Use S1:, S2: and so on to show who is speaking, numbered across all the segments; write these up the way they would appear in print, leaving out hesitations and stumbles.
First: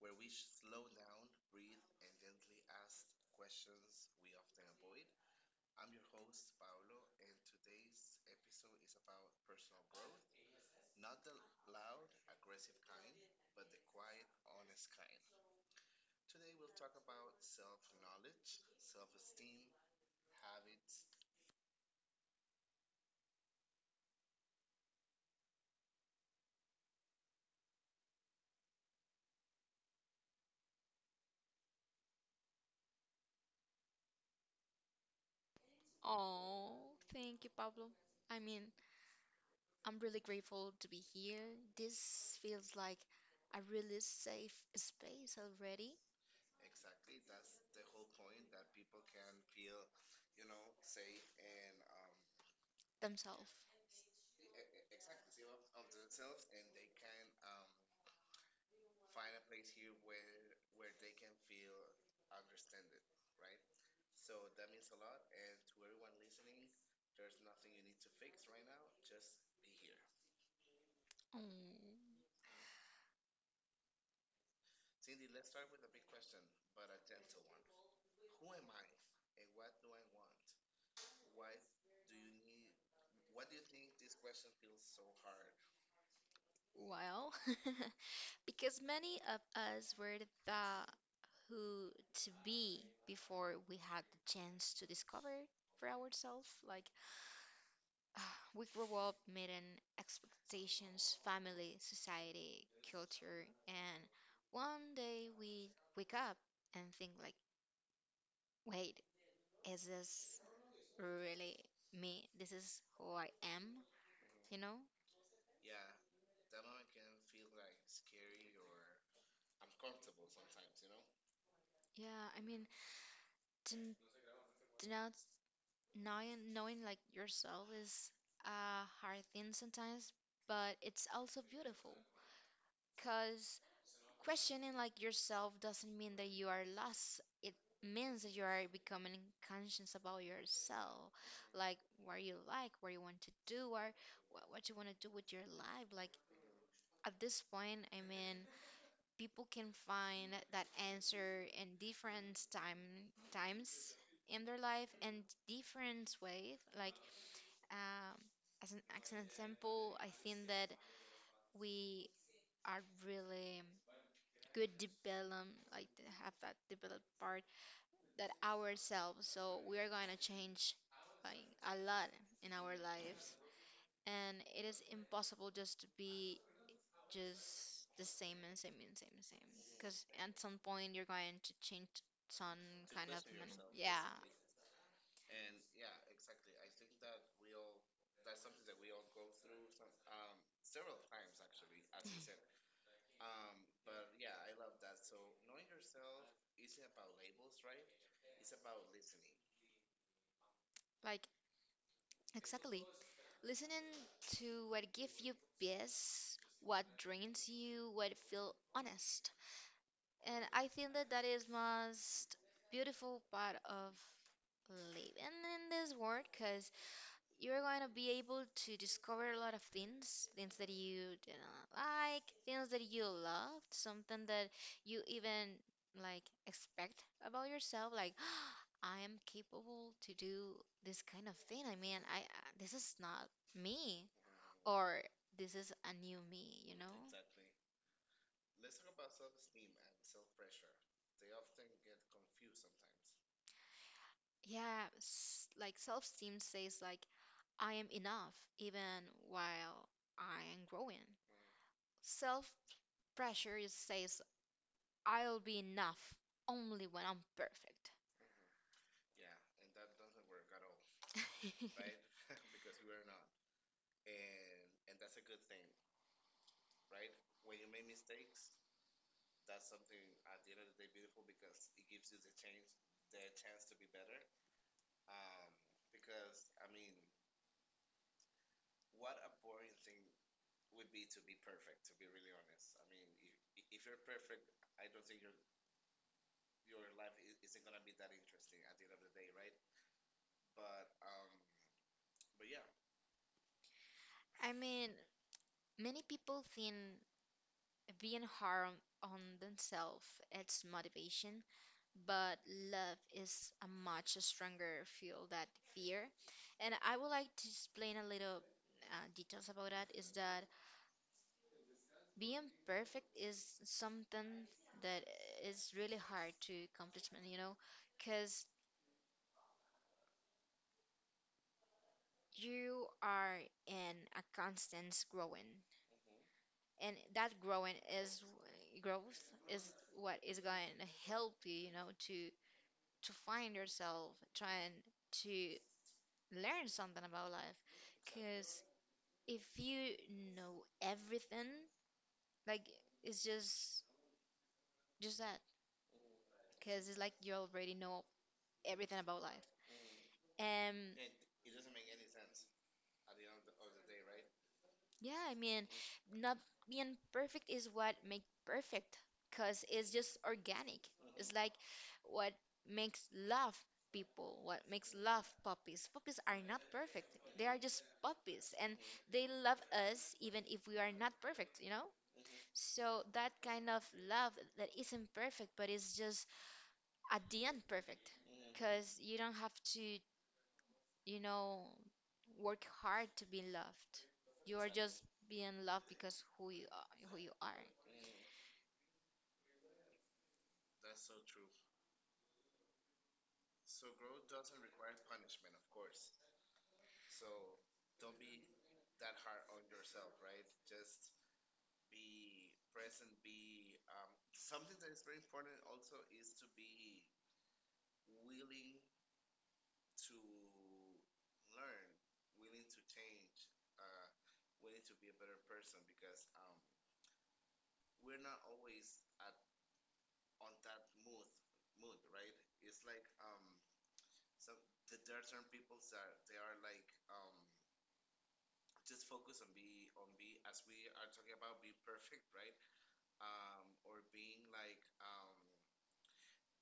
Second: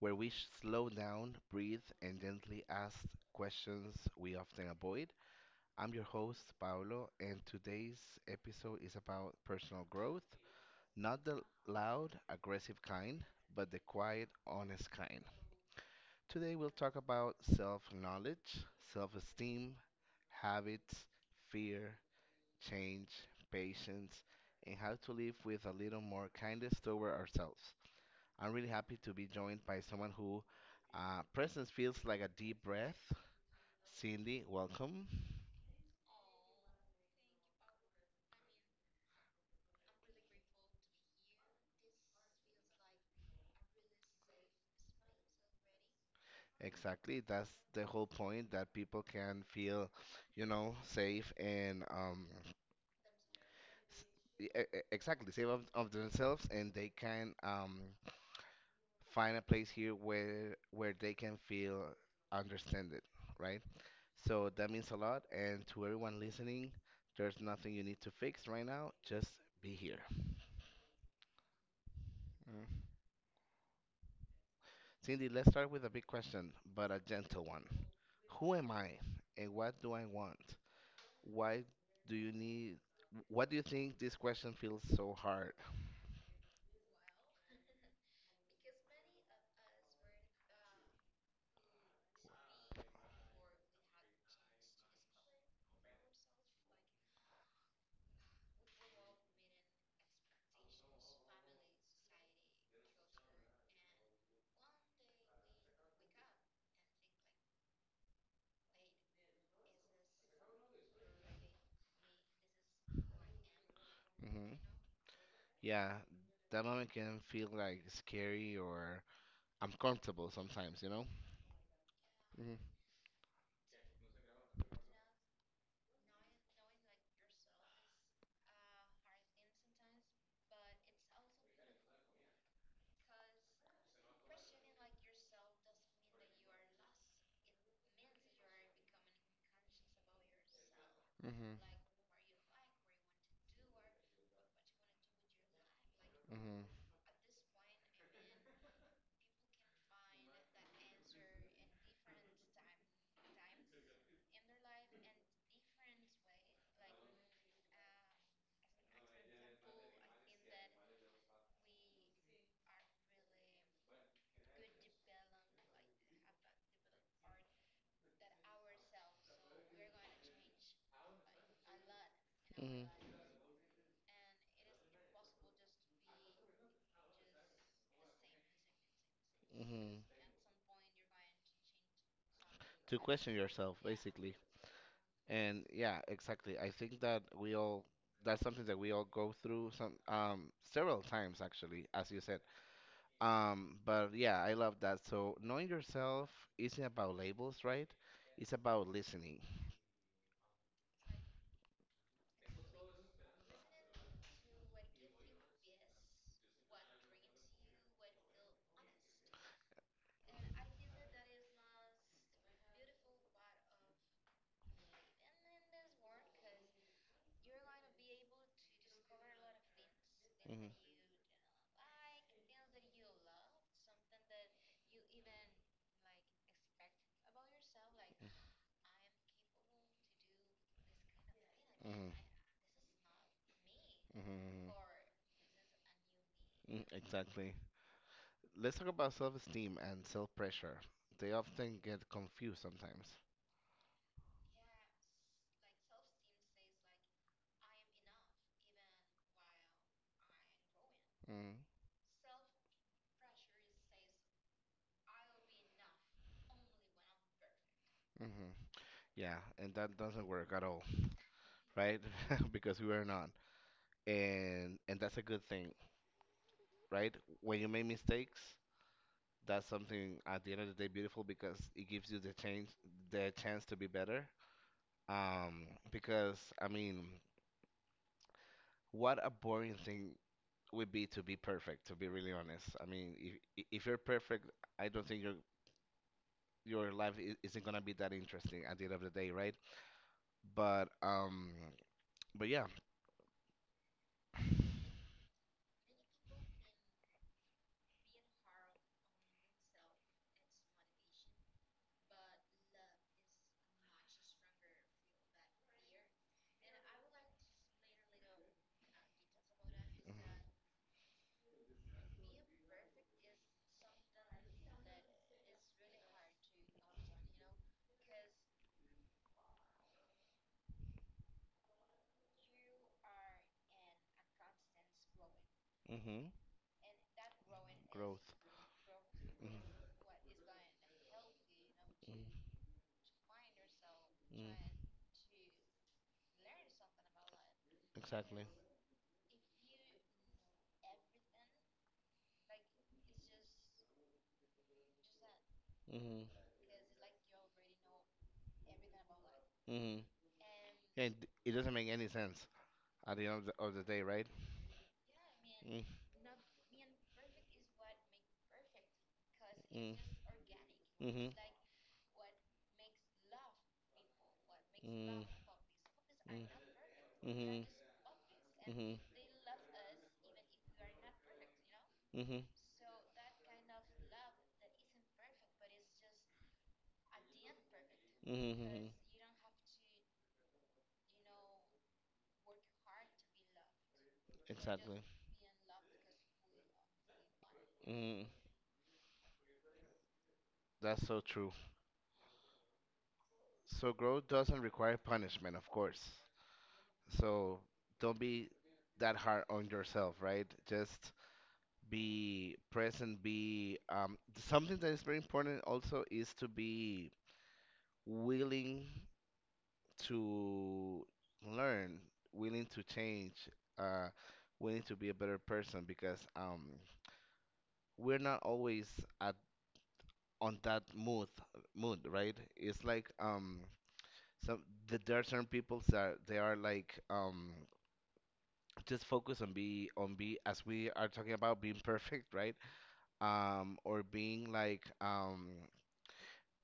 S1: where we sh- slow down, breathe, and gently ask questions we often avoid. I'm your host, Paolo, and today's episode is about personal growth, not the loud, aggressive kind, but the quiet, honest kind. Today we'll talk about self-knowledge, self-esteem, habits, fear, change, patience, and how to live with a little more kindness toward ourselves. I'm really happy to be joined by someone who presence feels like a deep breath. Cindy, welcome.
S2: Oh, thank you, Pablo. I mean, I'm really grateful to be here. This feels like a really safe space already
S1: Exactly, that's the whole point that people can feel safe and
S2: themselves.
S1: s- exactly safe of themselves, and they can find a place here where they can feel understood, right? So that means a lot. And to everyone listening, there's nothing you need to fix right now. Just be here.
S2: Oh,
S1: Cindy, let's start with a big question, but a gentle one. Who am I and what do I want? Why do you need, What do you think this question feels so hard?
S2: well, because many of us were the who to be before we had the chance to discover for ourselves. Like, we grow up meeting expectations, family, society, culture, and one day we wake up and think like, wait, is this really me? This is who I am,
S1: Hmm.
S2: you know?
S1: Yeah, that moment can feel like scary or uncomfortable sometimes, you know?
S2: Yeah,
S1: Hmm.
S2: to, to not knowing like yourself is a hard thing sometimes, but it's also beautiful because questioning like yourself doesn't mean that you are lost. It means that you are becoming conscious about yourself,
S1: Hmm.
S2: like like, what you want to do, or what you want to do with your life. Like
S1: Hmm.
S2: at this point, people can find that answer in different time times in their life and different ways. Like um, as an example, I think that we are really good develop like to have that developed part that ourselves so we are going to change like a lot in our
S1: Hmm.
S2: lives and it is impossible just to be just the same and same and same and same
S1: Hmm.
S2: because at some point you're going to change some
S1: To
S2: kind of
S1: question
S2: man-
S1: yourself,
S2: yeah
S1: basically. And yeah, exactly. I think that we all that's something that we all go through some several times, actually, as you said. But yeah, I love that. So knowing yourself isn't about labels, right? It's about listening.
S2: like exactly listening to what give you peace what drains you what feel honest and I think that that is most beautiful part of living in in this world because you're going to be able to discover a lot of things things that
S1: Mhm.
S2: you do not like things that you loved, something that you even like expect about yourself like I am capable to do this kind of thing
S1: Mhm,
S2: this is not me
S1: mhm, mhm.
S2: or this is a new me you
S1: Mm,
S2: know. Exactly.
S1: exactly. Let's talk about self-esteem and self-pressure. They often get confused sometimes.
S2: Yeah s- like self-esteem says like I am enough even while I am growing.
S1: Mm-hmm.
S2: Self pressure is- says I'll be enough only when I'm perfect.
S1: Mm-hmm. Yeah, and that doesn't work at all. Right? Because we were not, and that's a good thing, right? When you make mistakes, that's something at the end of the day beautiful because it gives you the chance to be better. Because I mean, what a boring thing would be to be perfect, to be really honest. I mean, if you're perfect, I don't think your life isn't gonna be that interesting at the end of the day, right? But um, but yeah.
S2: I mean, many people think being hard on themselves it's motivation, but love is a much stronger fuel than fear. And I would like to explain a little details about that. Is that being perfect is something that is really hard to accomplishment, you know, because you are in a constant growing
S1: Mm-hmm. Mm-hmm.
S2: and that growing is
S1: Growth.
S2: growth is
S1: Mhm.
S2: what is going to help you you know to find yourself trying
S1: Mm-hmm.
S2: to learn something about life
S1: Exactly.
S2: because if you know everything like it's just that
S1: Hmm.
S2: because it's like you already know everything about life
S1: Hmm.
S2: um
S1: And it doesn't make any sense at the end of the day, right?
S2: yeah
S1: Mm.
S2: not being perfect is what make perfect because it's
S1: Mm.
S2: just organic it's
S1: Mhm.
S2: like what makes love people what makes
S1: Mm.
S2: love puppies puppies are
S1: Mm.
S2: not perfect they are
S1: Mhm.
S2: just puppies and they love us even if we are not perfect you know
S1: Mhm. Mhm.
S2: so that kind of love that isn't perfect but it's just at the end perfect
S1: Mhm.
S2: because you don't have to you know work hard to be loved you are
S1: Exactly.
S2: just being loved because who you are who you are.
S1: Mhm. That's so true. So growth doesn't require punishment, of course. So don't be that hard on yourself, right? Just be present, be something that is very important also is to be willing to learn, willing to change, uh, willing to be a better person because we're not always at on that mood, right? It's like some there are certain people that they are like just focus on be as we are talking about being perfect, right? Or being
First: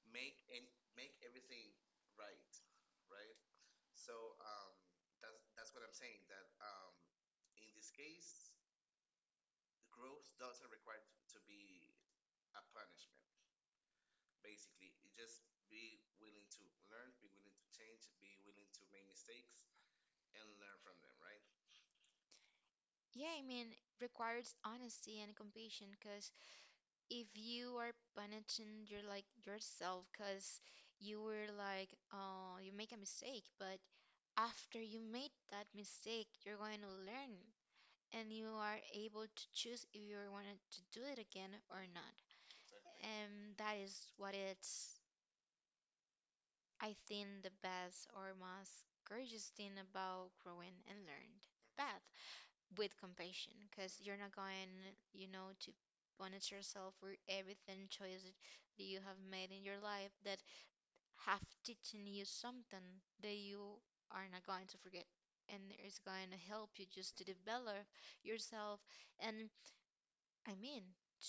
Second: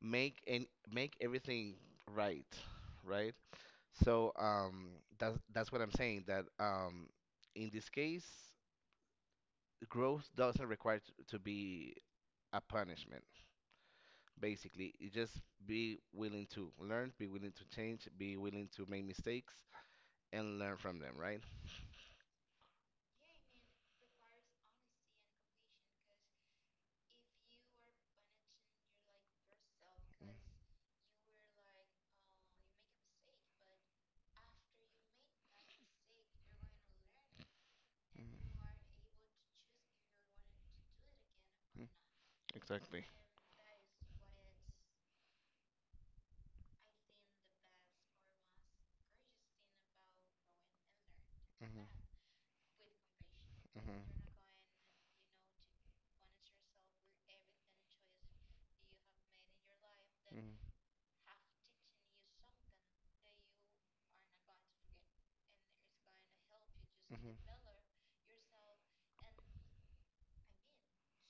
S1: make and make everything right, right? So that's what I'm saying that in this case growth doesn't require to be a punishment. Basically you just be willing to learn, be willing to change, be willing to make mistakes and learn from them, right?
S2: Yeah, requires honesty and compassion because if you are punishing your like yourself because you were like, oh, you make a mistake, but after you made that mistake, you're going to learn and you
S1: Mhm.
S2: are able to choose if you wanted to do it again or not.
S1: Exactly.
S2: And that is what it's, I think, the best or most courageous thing about growing and learned.
S1: Mhm.
S2: Bad. With compassion because
S1: Mhm.
S2: you're not going, you know, to punish yourself for everything choice that you have made in your life that
S1: Mhm.
S2: have teaching you something that you are not going to forget and it's going to help you just to
S1: Mhm.
S2: develop yourself and I mean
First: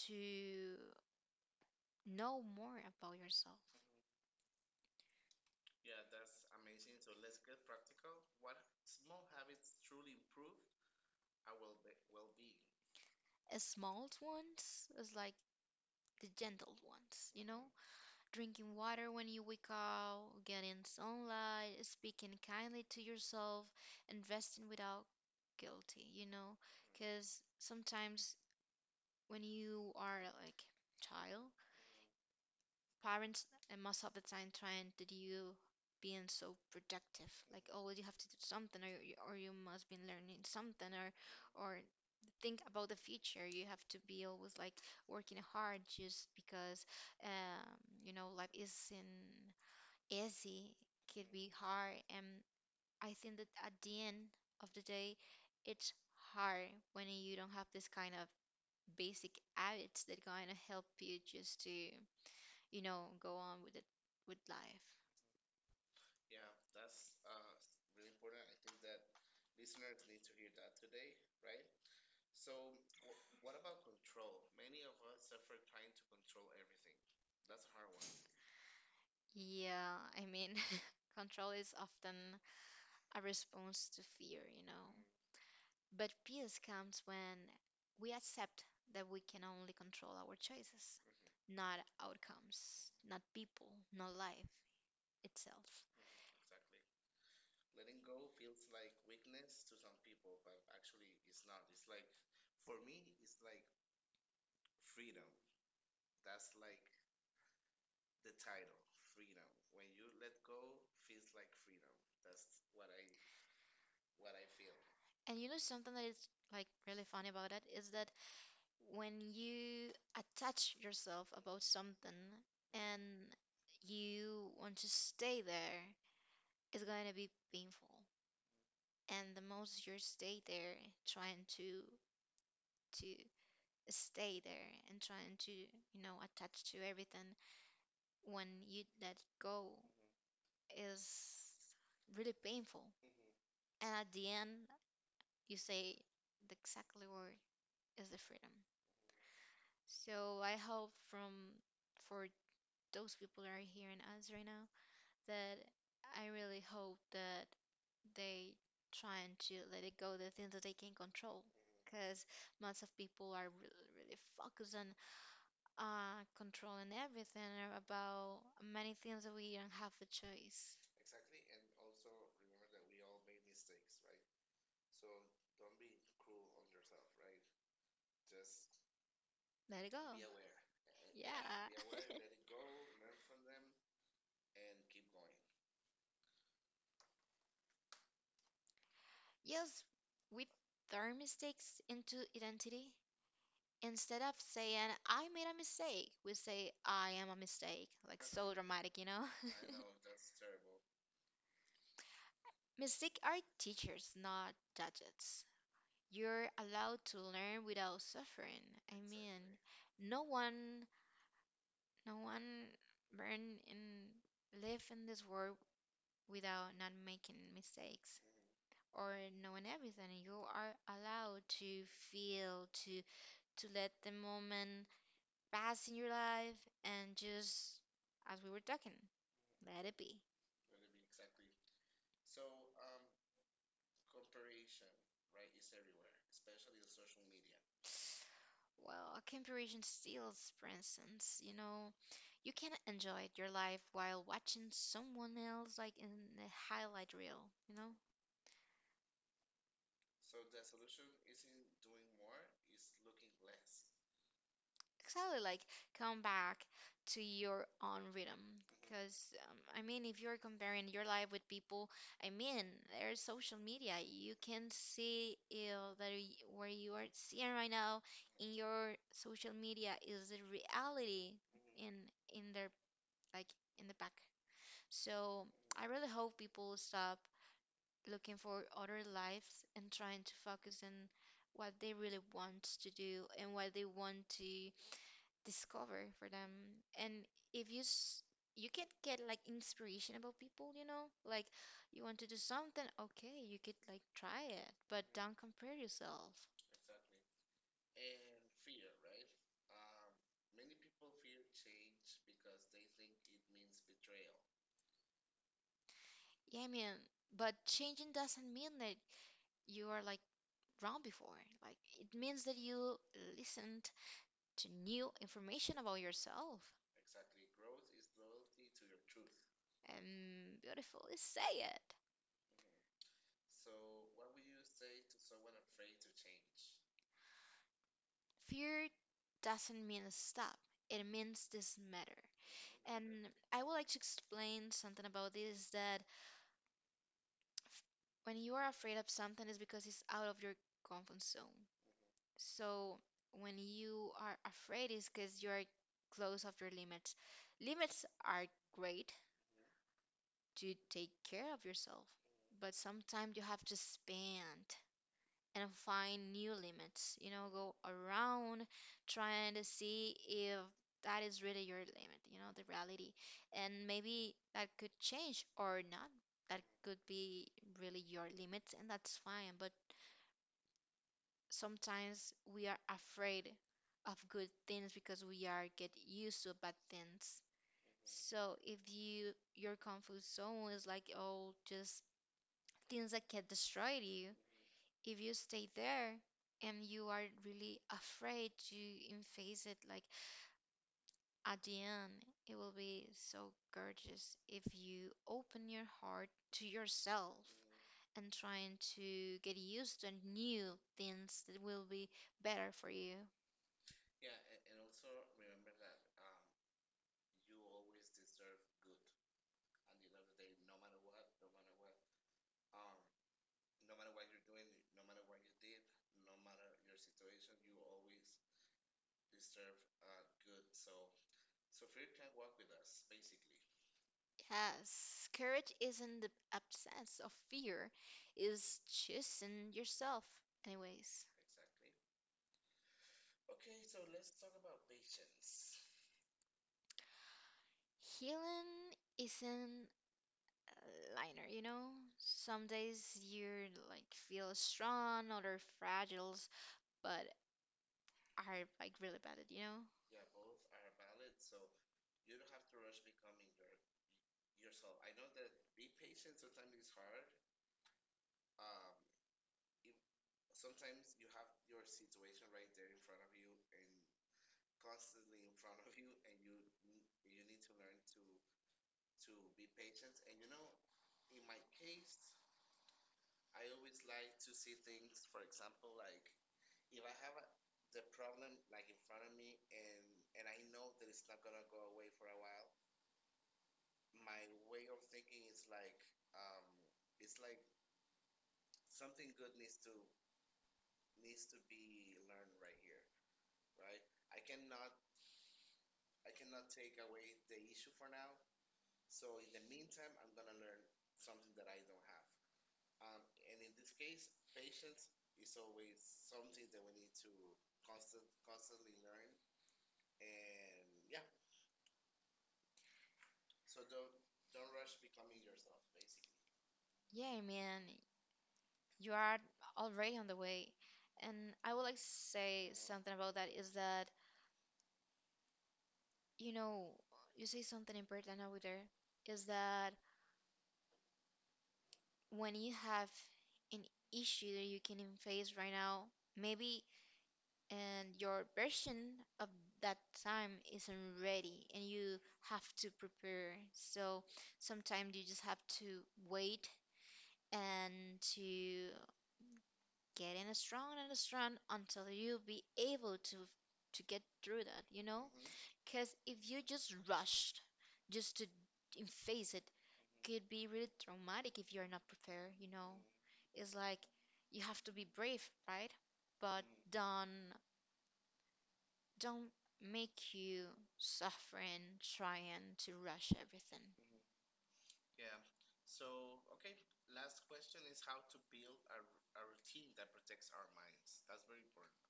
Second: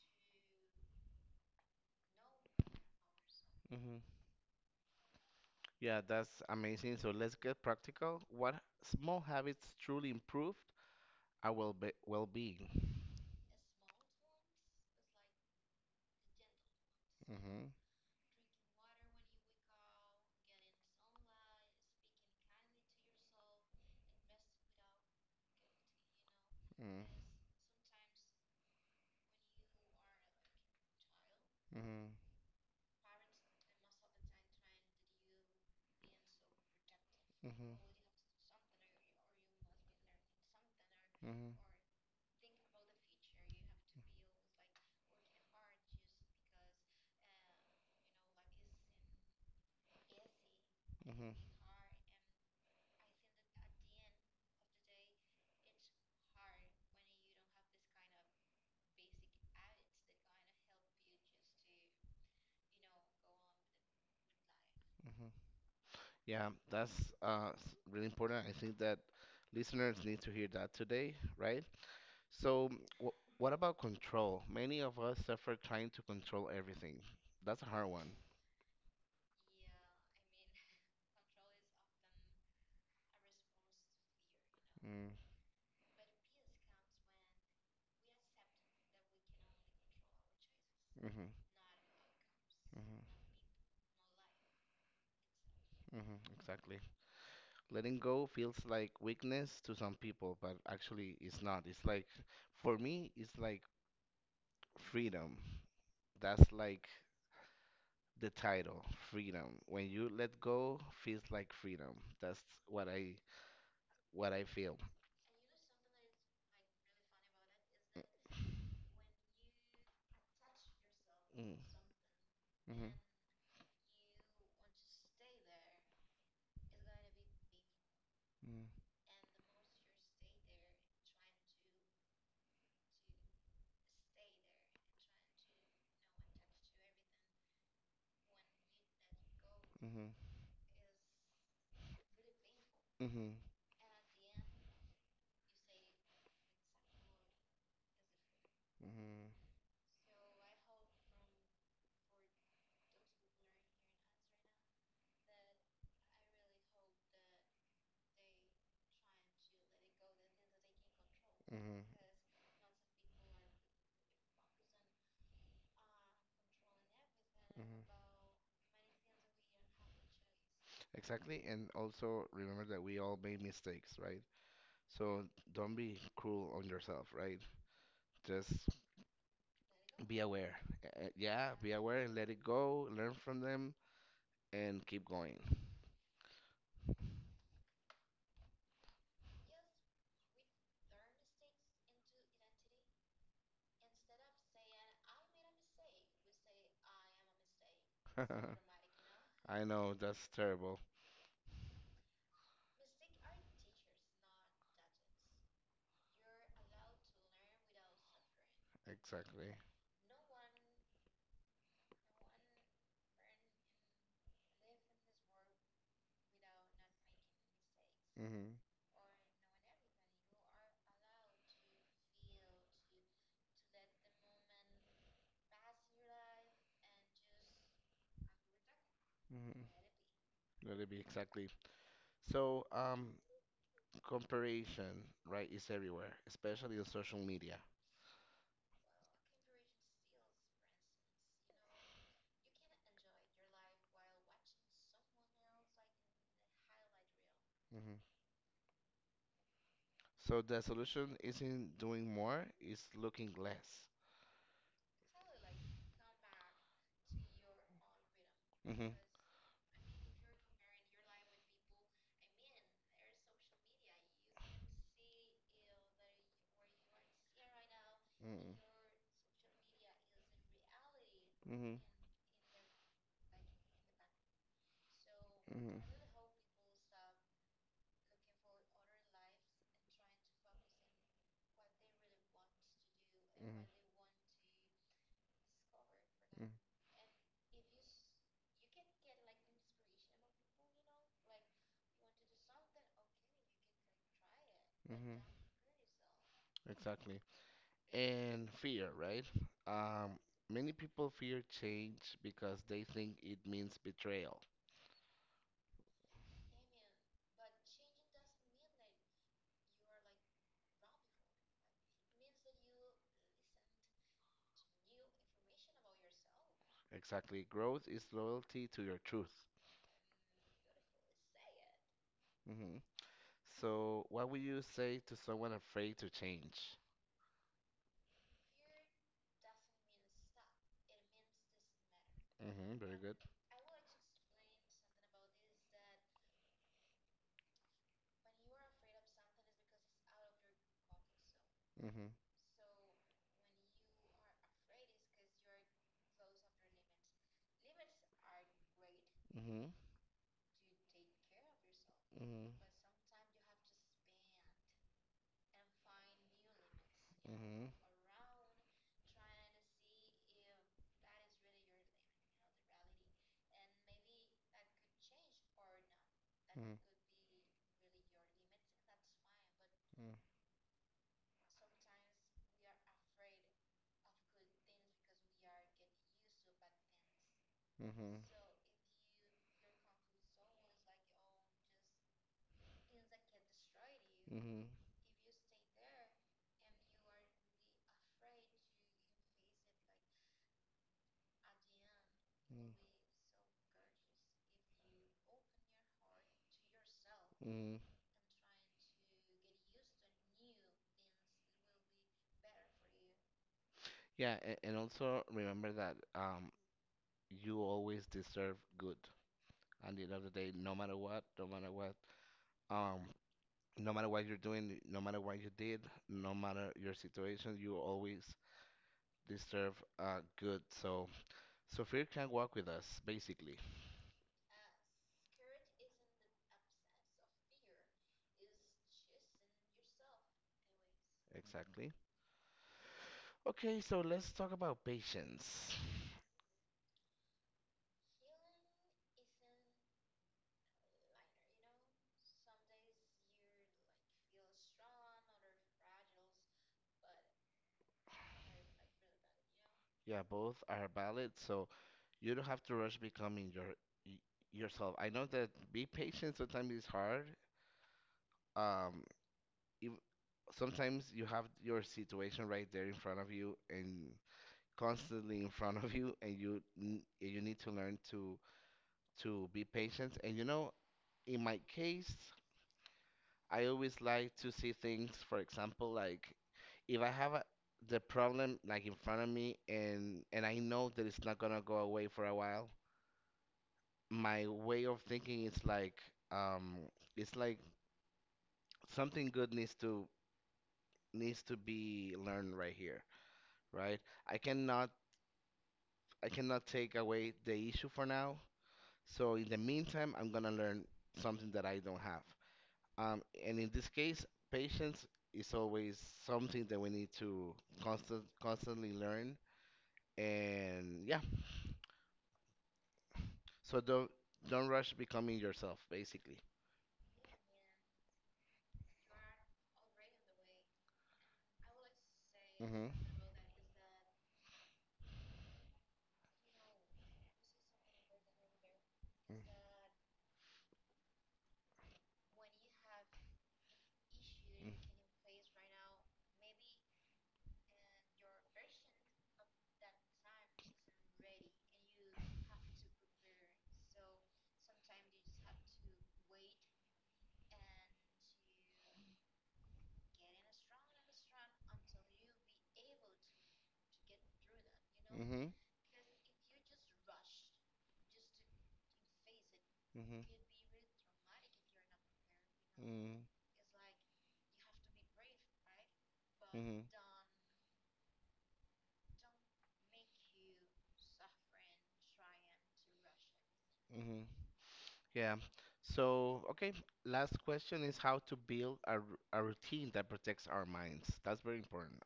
S2: to know more about yourself.
S1: Mhm. Yeah, that's amazing. So let's get practical. What small habits truly improved our well-being?
S2: A small ones is like the gentle ones, you know?
S1: Mhm.
S2: Drinking water when you wake up, getting sunlight, speaking kindly to yourself, and resting without guilty, you know?
S1: Mhm.
S2: Because sometimes when you are like child,
S1: Mhm.
S2: parents and most of the time trying to do being so productive, like oh you have to do something or you must be learning something
S1: Mhm.
S2: or think about the future. You have to be always like working hard just because um, you know life is in easy, could
S1: Mhm.
S2: be hard, and I think that at the end of the day, it's hard when you don't have this kind of basic habits that going to help you just to, you know, go on with it with life.
S1: Mhm. Yeah, that's really important. I think that listeners need to hear that today, right? So, w what about control? Many of us suffer trying to control everything. That's a hard one.
S2: Yeah, control is often a response to fear, you know.
S1: Mm.
S2: But peace comes when we accept that we can only control our choices,
S1: Hmm.
S2: not outcomes,
S1: Hmm.
S2: not people, not life itself.
S1: Hmm. Exactly. Letting go feels like weakness to some people, but actually it's not. It's like, for me, it's like freedom. That's like the title, freedom. When you let go, feels like freedom. That's what I what I feel.
S2: And you know something that is like really funny about it is that when you attach yourself
S1: Mm.
S2: about something
S1: Mhm.
S2: and you want to stay there, it's going to be painful.
S1: Mm.
S2: And the most you stay there trying to stay there and trying to, you know, attach to everything when you let go
S1: Mhm.
S2: is really painful.
S1: Mhm.
S2: And at the end, you say the exactly word is the freedom.
S1: Mhm.
S2: So I hope from for those people that are hearing us right now that I really hope that they trying to let it go the things that they can control
S1: Mhm.
S2: because lots of people are really really focused on controlling everything
S1: Mhm.
S2: about many things that we don't have a choice.
S1: Exactly, and also remember that we all made mistakes, right? So don't be cruel on yourself, right? Just
S2: Let it go.
S1: be
S2: Be
S1: aware.
S2: aware. Yeah. Be
S1: Yeah, be aware
S2: aware,
S1: and
S2: let it
S1: let it go, learn from them, and keep going.
S2: yes, we turn mistakes into identity. Instead of saying, I made a mistake, we say, I am a mistake. Like, so dramatic, you know?
S1: I know, that's terrible.
S2: Mistakes are teachers, not judges. You're allowed to learn without suffering. I mean,
S1: Exactly.
S2: no one, no one born and live in this world without not making mistakes
S1: Mhm.
S2: or knowing everything. You are allowed to feel, to let the moment fast in your life and just, as we were talking,
S1: Mhm.
S2: let it be.
S1: Let it be, exactly. So, comparison, right, is everywhere, especially on social media.
S2: Well, comparison steals, for instance, you know, you can enjoy your life while watching someone else, like in the highlight reel, you know?
S1: Mhm. So the solution isn't doing more, it's looking less.
S2: Exactly, like come back to your own rhythm.
S1: Hmm.
S2: Because, if you're comparing your life with people, I mean, there's social media. You can see that y- where you are seeing right now in
S1: Mm,
S2: your social media is the reality
S1: mhm,
S2: in in their like in the back. So
S1: mhm,
S2: I really hope people stop looking for other lives and trying to focus on what they really want to do and what they want to discover for them.
S1: mhm.
S2: And if you s- you can get like inspiration about people, you know, like you want to do something, okay, you could like try it, but don't compare yourself.
S1: Exactly. And fear, right? Um, Many people fear change because they think it means betrayal.
S2: Yeah, but changing doesn't mean that you are like wrong before. Like it means that you listened to new information about yourself
S1: Exactly. Growth is loyalty to your truth.
S2: and beautifully say it.
S1: Mhm. So, what would you say to someone afraid to change?
S2: Fear doesn't mean stop. It means this matter.
S1: Mm-hmm, very good.
S2: And I would like to explain something about this is that when you are afraid of something it's because it's out of your comfort zone.
S1: Mhm.
S2: So when you are afraid it's because you are close of your limits. Limits are great
S1: Mm-hmm.
S2: to take care of yourself,
S1: Mm-hmm.
S2: but sometimes you have to spend. And find new limits. You know, go around trying to see if that is really your limit, you know, the reality. And maybe that could change or not. That could be really your limits, and that's fine. But
S1: Mhm.
S2: sometimes we are afraid of good things because we are get used to bad things.
S1: Mhm.
S2: So if you your comfort zone is like oh just things that can destroy you
S1: Mhm.
S2: if you stay there and you are really afraid to face it, like at the end, it will be so gorgeous if you open your heart to yourself
S1: Mm.
S2: and trying to get used to new things that will be better for you.
S1: Yeah, and also remember that you always deserve good. At the end of the day, no matter what, no matter what, um, no matter what you're doing, no matter what you did, no matter your situation, you always deserve good. so, fear can walk with us, basically.
S2: Yes, courage isn't the absence of fear, is choosing yourself. Anyways,
S1: Exactly. Okay, so let's talk about patience.
S2: healing isn't liner, you know? Some days you like feel strong, other fragiles, but are like really bad at, you know?
S1: Yeah, both are valid, so you don't have to rush becoming y- yourself. I know that be patient sometimes is hard. Um, ev Sometimes you have your situation right there in front of you and constantly in front of you, and you need to learn to be patient. And in my case, I always like to see things, for example, like if I have the problem like in front of me, and I know that it's not gonna go away for a while. My way of thinking is like um it's like something good needs to be learned right here, right? I cannot take away the issue for now. So in the meantime, I'm gonna learn something that I don't have. And in this case, patience is always something that we need to constantly learn. And yeah, so don't rush becoming yourself, basically.
S2: Yeah, man, you are already on the way. And I would like to say something about that is that, you know, you say something important over there is that when you have an issue that you can face right now, maybe and your version of that time isn't ready and you have to prepare so sometimes you just have to wait and to get in a strong and a strong until you be able to get through that you know
S1: Hmm.
S2: because if you just rushed just to face it
S1: Hmm.
S2: could be really traumatic if you're not prepared you know it's like you have to be brave right but don't don't make you suffering trying to rush everything.
S1: Hmm. Yeah. So, okay, last question is how to build a routine that protects our minds. That's very important.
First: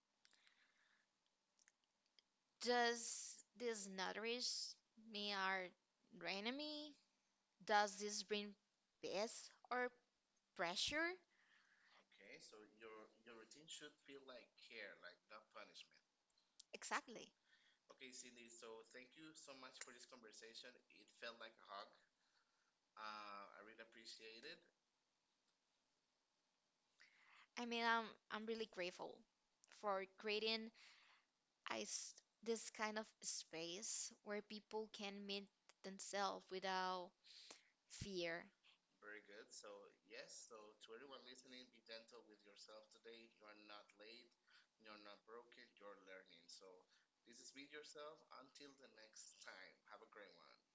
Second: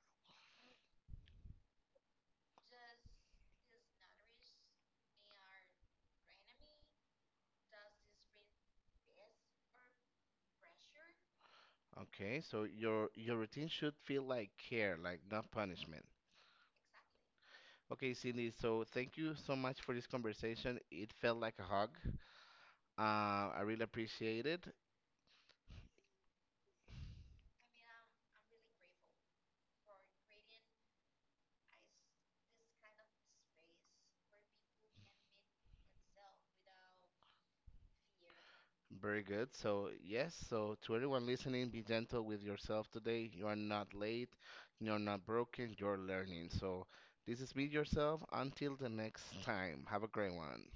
S2: Does these notaries me our enemy? Does this bring peace or pressure?
S1: Okay, so your routine should feel like care, like not punishment.
S2: Exactly.
S1: Okay, Cindy, so thank you so much for this conversation. It felt like a hug. I really appreciate it.
S2: I mean, I'm really grateful for creating I s this kind of space where people can meet themselves without fear
S1: Very good. So, yes, so to everyone listening, be gentle with yourself today. You are not late, you're not broken, you're learning. So, this is Be Yourself. Until the next time, have a great one.